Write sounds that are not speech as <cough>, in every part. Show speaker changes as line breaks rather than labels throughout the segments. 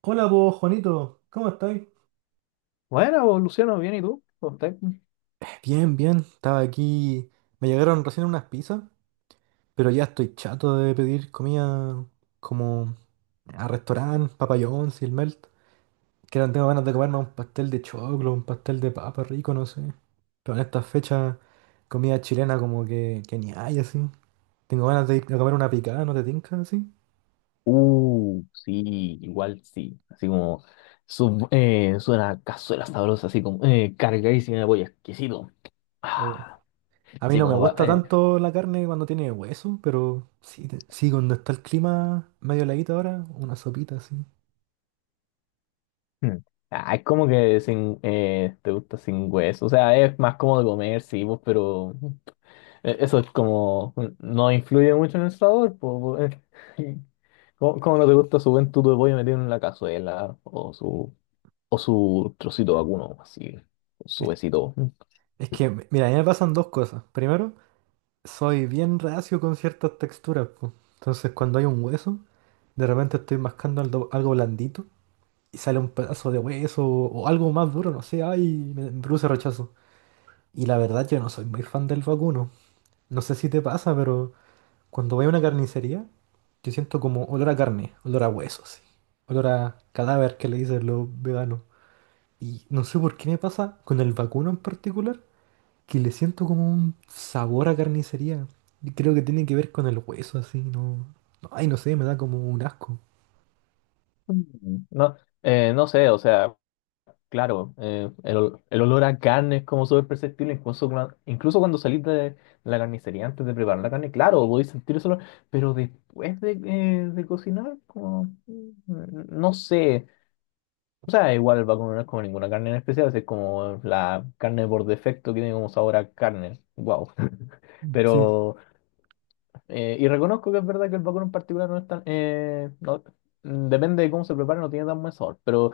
Hola vos, Juanito, ¿cómo estáis?
Bueno, pues, Luciano, bien, ¿y tú? ¿Cómo estás?
Bien, bien, estaba aquí. Me llegaron recién unas pizzas, pero ya estoy chato de pedir comida como a restaurante, Papa y el Melt. Que ahora tengo ganas de comerme un pastel de choclo, un pastel de papa rico, no sé. Pero en estas fechas, comida chilena como que ni hay así. Tengo ganas de ir a comer una picada, ¿no te tinca así?
Sí, igual sí. Así como suena a cazuela sabrosa, así como cargadísima de pollo, exquisito.
O,
Ah,
a mí
así
no me
como va.
gusta tanto la carne cuando tiene hueso, pero sí, sí, cuando está el clima medio heladito ahora, una sopita así.
Mm. Ah, es como que sin, te gusta sin hueso. O sea, es más cómodo comer, sí, pues, pero eso es como. No influye mucho en el sabor, pues, eh. <laughs> ¿Cómo no te gusta su buen tuto de pollo metido en la cazuela o su. O su trocito vacuno, así, con su besito.
Es que, mira, a mí me pasan dos cosas. Primero, soy bien reacio con ciertas texturas, po. Entonces, cuando hay un hueso, de repente estoy mascando algo, algo blandito y sale un pedazo de hueso o algo más duro, no sé, ay, me produce rechazo. Y la verdad, yo no soy muy fan del vacuno. No sé si te pasa, pero cuando voy a una carnicería, yo siento como olor a carne, olor a hueso, sí. Olor a cadáver que le dicen los veganos. Y no sé por qué me pasa con el vacuno en particular, que le siento como un sabor a carnicería. Y creo que tiene que ver con el hueso, así, no. No, ay, no sé, me da como un asco.
Mm. No, no sé, o sea, claro, el olor a carne es como súper perceptible, incluso, incluso cuando salís de la carnicería antes de preparar la carne, claro, podéis sentir ese olor, pero después de cocinar, como, mm, no sé. O sea, igual vacuno no es como ninguna carne en especial, es como la carne por defecto que tiene como sabor a carne. Wow. <laughs>
Sí.
Pero. Y reconozco que es verdad que el vacuno en particular no es tan... depende de cómo se prepare, no tiene tan buen sabor, pero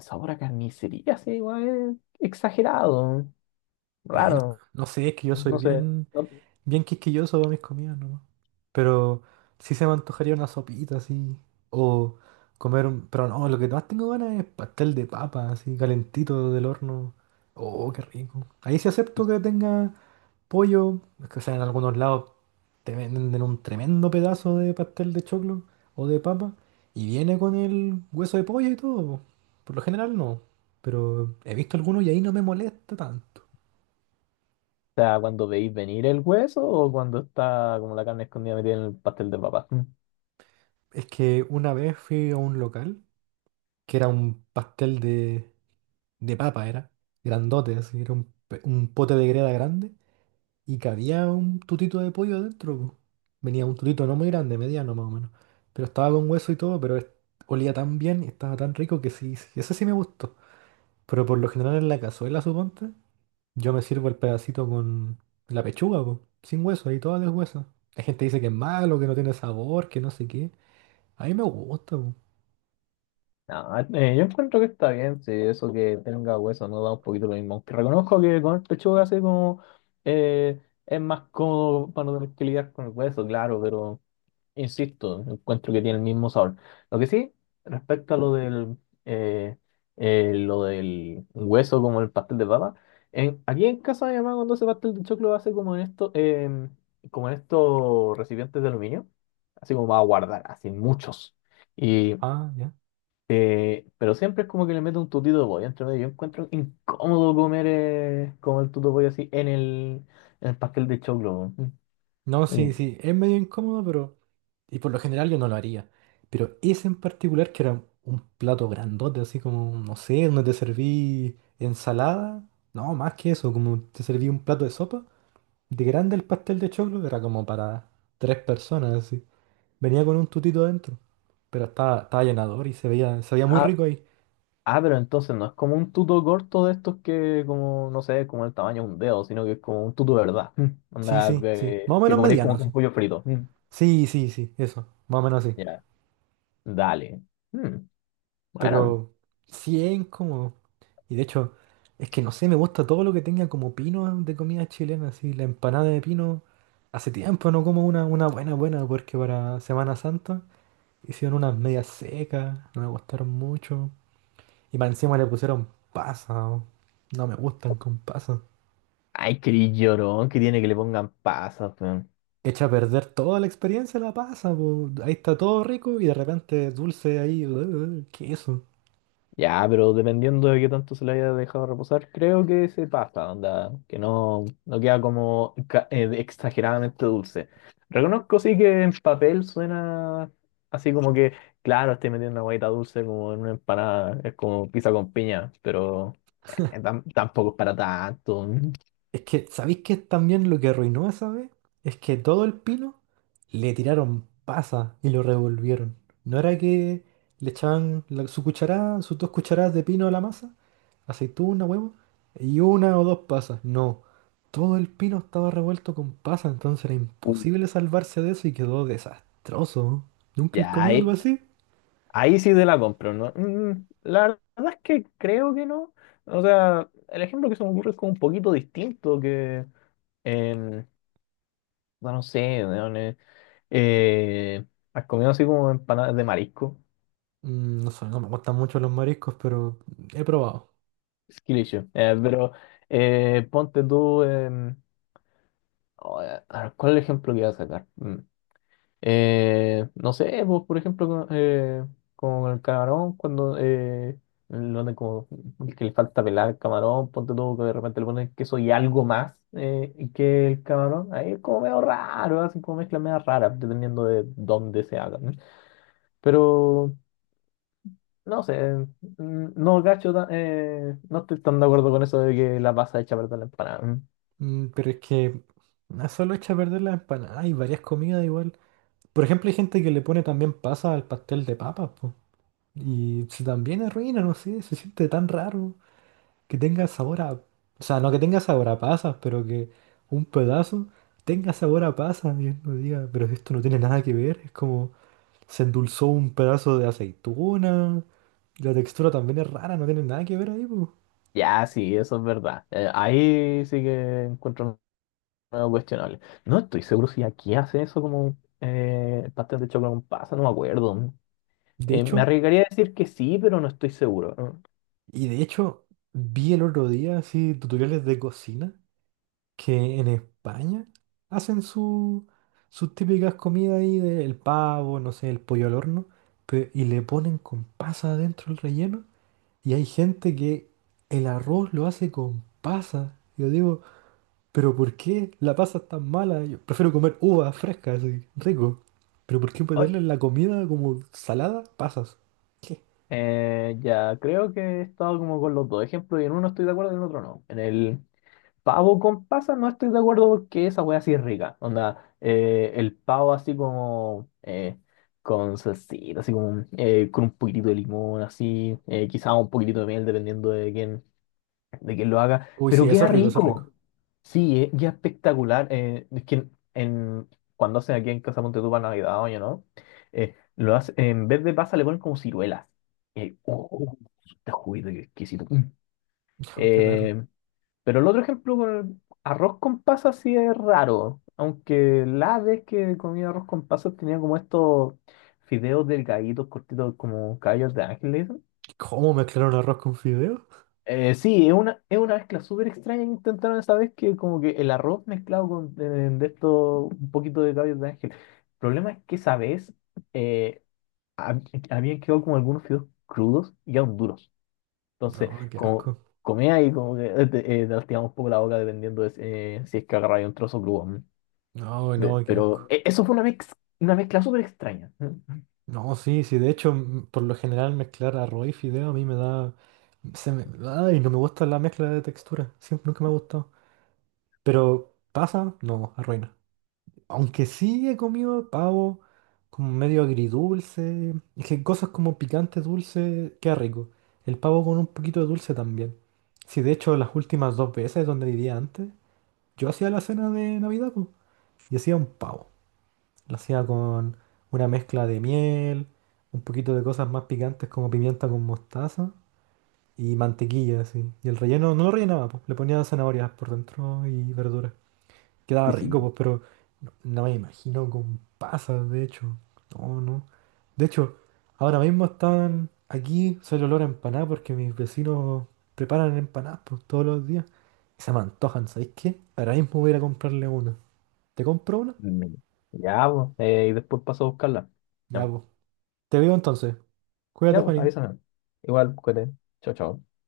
sabor a carnicería, sí, igual es exagerado,
Y ahí no,
raro,
no sé, es que yo soy
no sé. ¿No?
bien quisquilloso para mis comidas, ¿no? Pero sí se me antojaría una sopita así. O comer un. Pero no, lo que más tengo ganas es pastel de papa, así, calentito del horno. Oh, qué rico. Ahí sí acepto que tenga pollo. Es que, o sea, en algunos lados te venden un tremendo pedazo de pastel de choclo o de papa y viene con el hueso de pollo y todo, po. Por lo general no, pero he visto algunos y ahí no me molesta tanto.
Quizá cuando veis venir el hueso o cuando está como la carne escondida metida en el pastel de papa. Mm.
Es que una vez fui a un local que era un pastel de papa, era grandote, así, era un, un pote de greda grande y cabía un tutito de pollo dentro, po. Venía un tutito no muy grande, mediano más o menos, pero estaba con hueso y todo, pero olía tan bien y estaba tan rico que sí, sí, ese sí me gustó. Pero por lo general en la cazuela, suponte, yo me sirvo el pedacito con la pechuga, po, sin hueso, ahí toda deshuesa. La gente dice que es malo, que no tiene sabor, que no sé qué. A mí me gusta, po.
No, yo encuentro que está bien, sí, eso que tenga hueso no da un poquito lo mismo. Aunque reconozco que con el pechuga así como eh, es más cómodo para no tener que lidiar con el hueso, claro, pero... Insisto, encuentro que tiene el mismo sabor. Lo que sí, respecto a eh, lo del hueso como el pastel de papa, aquí en casa mi mamá cuando hace pastel de choclo hace como en esto, como en estos recipientes de aluminio, así como va a guardar, así muchos. Y,
Ah, ya.
pero siempre es como que le mete un tutito de pollo entre medio. Yo encuentro incómodo comer como el tuto de pollo así en el pastel de choclo.
No,
Mm.
sí, sí, es medio incómodo, pero... Y por lo general yo no lo haría. Pero ese en particular, que era un plato grandote, así como, no sé, donde te serví ensalada. No, más que eso, como te serví un plato de sopa. De grande el pastel de choclo, era como para tres personas, así. Venía con un tutito adentro. Pero estaba llenador y se veía muy
Ah,
rico ahí.
Ah, pero entonces no es como un tuto corto de estos que, como, no sé, como el tamaño de un dedo, sino que es como un tuto de verdad. <laughs> Mm.
Sí,
Onda,
sí, sí.
que,
Más o
que
menos
comeréis
mediano,
como con
así.
pollo frito. Mm.
Sí, sí, sí, eso. Más o menos así.
Ya, dale. Mm, bueno,
Pero 100 como... Y de hecho, es que no sé, me gusta todo lo que tenga como pino de comida chilena, así. La empanada de pino. Hace tiempo no como una buena, buena, porque para Semana Santa hicieron unas medias secas, no me gustaron mucho. Y para encima le pusieron pasas. Oh. No me gustan con pasas.
ay, qué llorón que tiene que le pongan pasas.
Echa a perder toda la experiencia la pasa, po. Ahí está todo rico y de repente dulce ahí, ¿qué es eso?
Ya, pero dependiendo de qué tanto se le haya dejado reposar, creo que se pasa, onda, que no, no queda como exageradamente dulce. Reconozco sí que en papel suena así como que, claro, estoy metiendo una guaita dulce como en una empanada, es como pizza con piña, pero tampoco es para tanto.
Es que, ¿sabéis qué es también lo que arruinó esa vez? Es que todo el pino le tiraron pasa y lo revolvieron. No era que le echaban su cucharada, sus dos cucharadas de pino a la masa, aceituna, huevo, y una o dos pasas. No, todo el pino estaba revuelto con pasa, entonces era
Mm.
imposible salvarse de eso y quedó desastroso. ¿Nunca he
Ya,
comido algo
ahí,
así?
ahí sí te la compro, ¿no? Mm, la verdad es que creo que no. O sea, el ejemplo que se me ocurre es como un poquito distinto que... No, no sé, weón, eh, has comido así como empanadas de marisco,
Mm, no sé, no me gustan mucho los mariscos, pero he probado.
es que pero ponte tú, a ver, ¿cuál es el ejemplo que iba a sacar? Mm. No sé, vos, por ejemplo, con el camarón, cuando lo de como que le falta pelar el camarón, ponte tú que de repente le pones queso y algo más y que el camarón, ahí es como medio raro, así como mezcla medio rara, dependiendo de dónde se haga. ¿No? Pero... No sé, mm, no gacho, no estoy tan de acuerdo con eso de que la pasa hecha para la empanada. Mm.
Mm, pero es que no solo echa a perder las empanadas. Hay varias comidas igual. Por ejemplo, hay gente que le pone también pasa al pastel de papas, po. Y se también arruina, no sé, se siente tan raro que tenga sabor a... O sea, no que tenga sabor a pasas, pero que un pedazo tenga sabor a pasas. Y uno diga, pero esto no tiene nada que ver. Es como se endulzó un pedazo de aceituna. La textura también es rara, no tiene nada que ver ahí, po.
Ya, sí, eso es verdad. Ahí sí que encuentro algo cuestionable. No estoy seguro si aquí hace eso como pastel de chocolate con pasa, no me acuerdo.
De
Me
hecho...
arriesgaría a decir que sí, pero no estoy seguro. Mm.
Y de hecho, vi el otro día así tutoriales de cocina que en España hacen sus típicas comidas ahí del pavo, no sé, el pollo al horno, y le ponen con pasa adentro el relleno. Y hay gente que el arroz lo hace con pasa. Yo digo, ¿pero por qué la pasa es tan mala? Yo prefiero comer uvas frescas, así, rico. ¿Pero por qué
Ay,
ponerle en la comida como salada pasas? ¿Qué?
ya, creo que he estado como con los dos ejemplos y en uno estoy de acuerdo y en el otro no. En el pavo con pasa no estoy de acuerdo porque esa wea sí es rica. Onda, el pavo así como con salsita, así como con un poquitito de limón, así, quizá un poquitito de miel dependiendo de quién lo haga.
Uy, sí,
Pero
eso
queda
es rico, eso es
rico.
rico.
Sí, queda espectacular. Es que en, cuando hacen aquí en Casa Monte tú para Navidad, oye, ¿no? En vez de pasa le ponen como ciruelas. Eh, oh, Está juguito, qué exquisito. Mm.
<laughs> Qué raro.
Eh, pero el otro ejemplo con el arroz con pasas sí es raro. Aunque la vez que comí arroz con pasas tenía como estos fideos delgaditos, cortitos, como caballos de ángel, le dicen.
¿Cómo mezclaron arroz con fideo?
Sí, es una mezcla súper extraña que intentaron esa vez que como que el arroz mezclado con de esto, un poquito de caballos de ángel. El problema es que esa vez eh, hab- habían quedado como algunos fideos crudos y aún duros. Entonces,
No, qué
como
asco.
comía y como que te lastimaba un poco la boca dependiendo de si si es que agarraba un trozo crudo. ¿No?
No, no, qué
Pero
asco.
eso fue una una mezcla súper extraña. ¿No?
No, sí, sí, de hecho, por lo general mezclar arroz y fideo a mí me da... Se me, ay, no me gusta la mezcla de textura. Siempre, nunca me ha gustado. Pero pasa, no, arruina. Aunque sí he comido pavo como medio agridulce. Es que cosas como picante dulce, qué rico. El pavo con un poquito de dulce también. Sí, de hecho, las últimas dos veces donde vivía antes, yo hacía la cena de Navidad, pues, y hacía un pavo. Lo hacía con una mezcla de miel, un poquito de cosas más picantes como pimienta con mostaza y mantequilla, así. Y el relleno no lo rellenaba, pues, le ponía zanahorias por dentro y verduras. Quedaba
Y sí,
rico,
pues,
pues, pero no me imagino con pasas, de hecho. No, no. De hecho, ahora mismo están aquí, soy el olor a empanada porque mis vecinos preparan empanadas, pues, todos los días. Y se me antojan, ¿sabéis qué? Ahora mismo voy a ir a comprarle una. ¿Te compro una?
mm, ya, pues, y después paso a buscarla.
Ya,
Ya,
pues. Te veo entonces. Cuídate,
ya, pues,
Juanín.
avísame. Igual, cuídate. Chao, chao.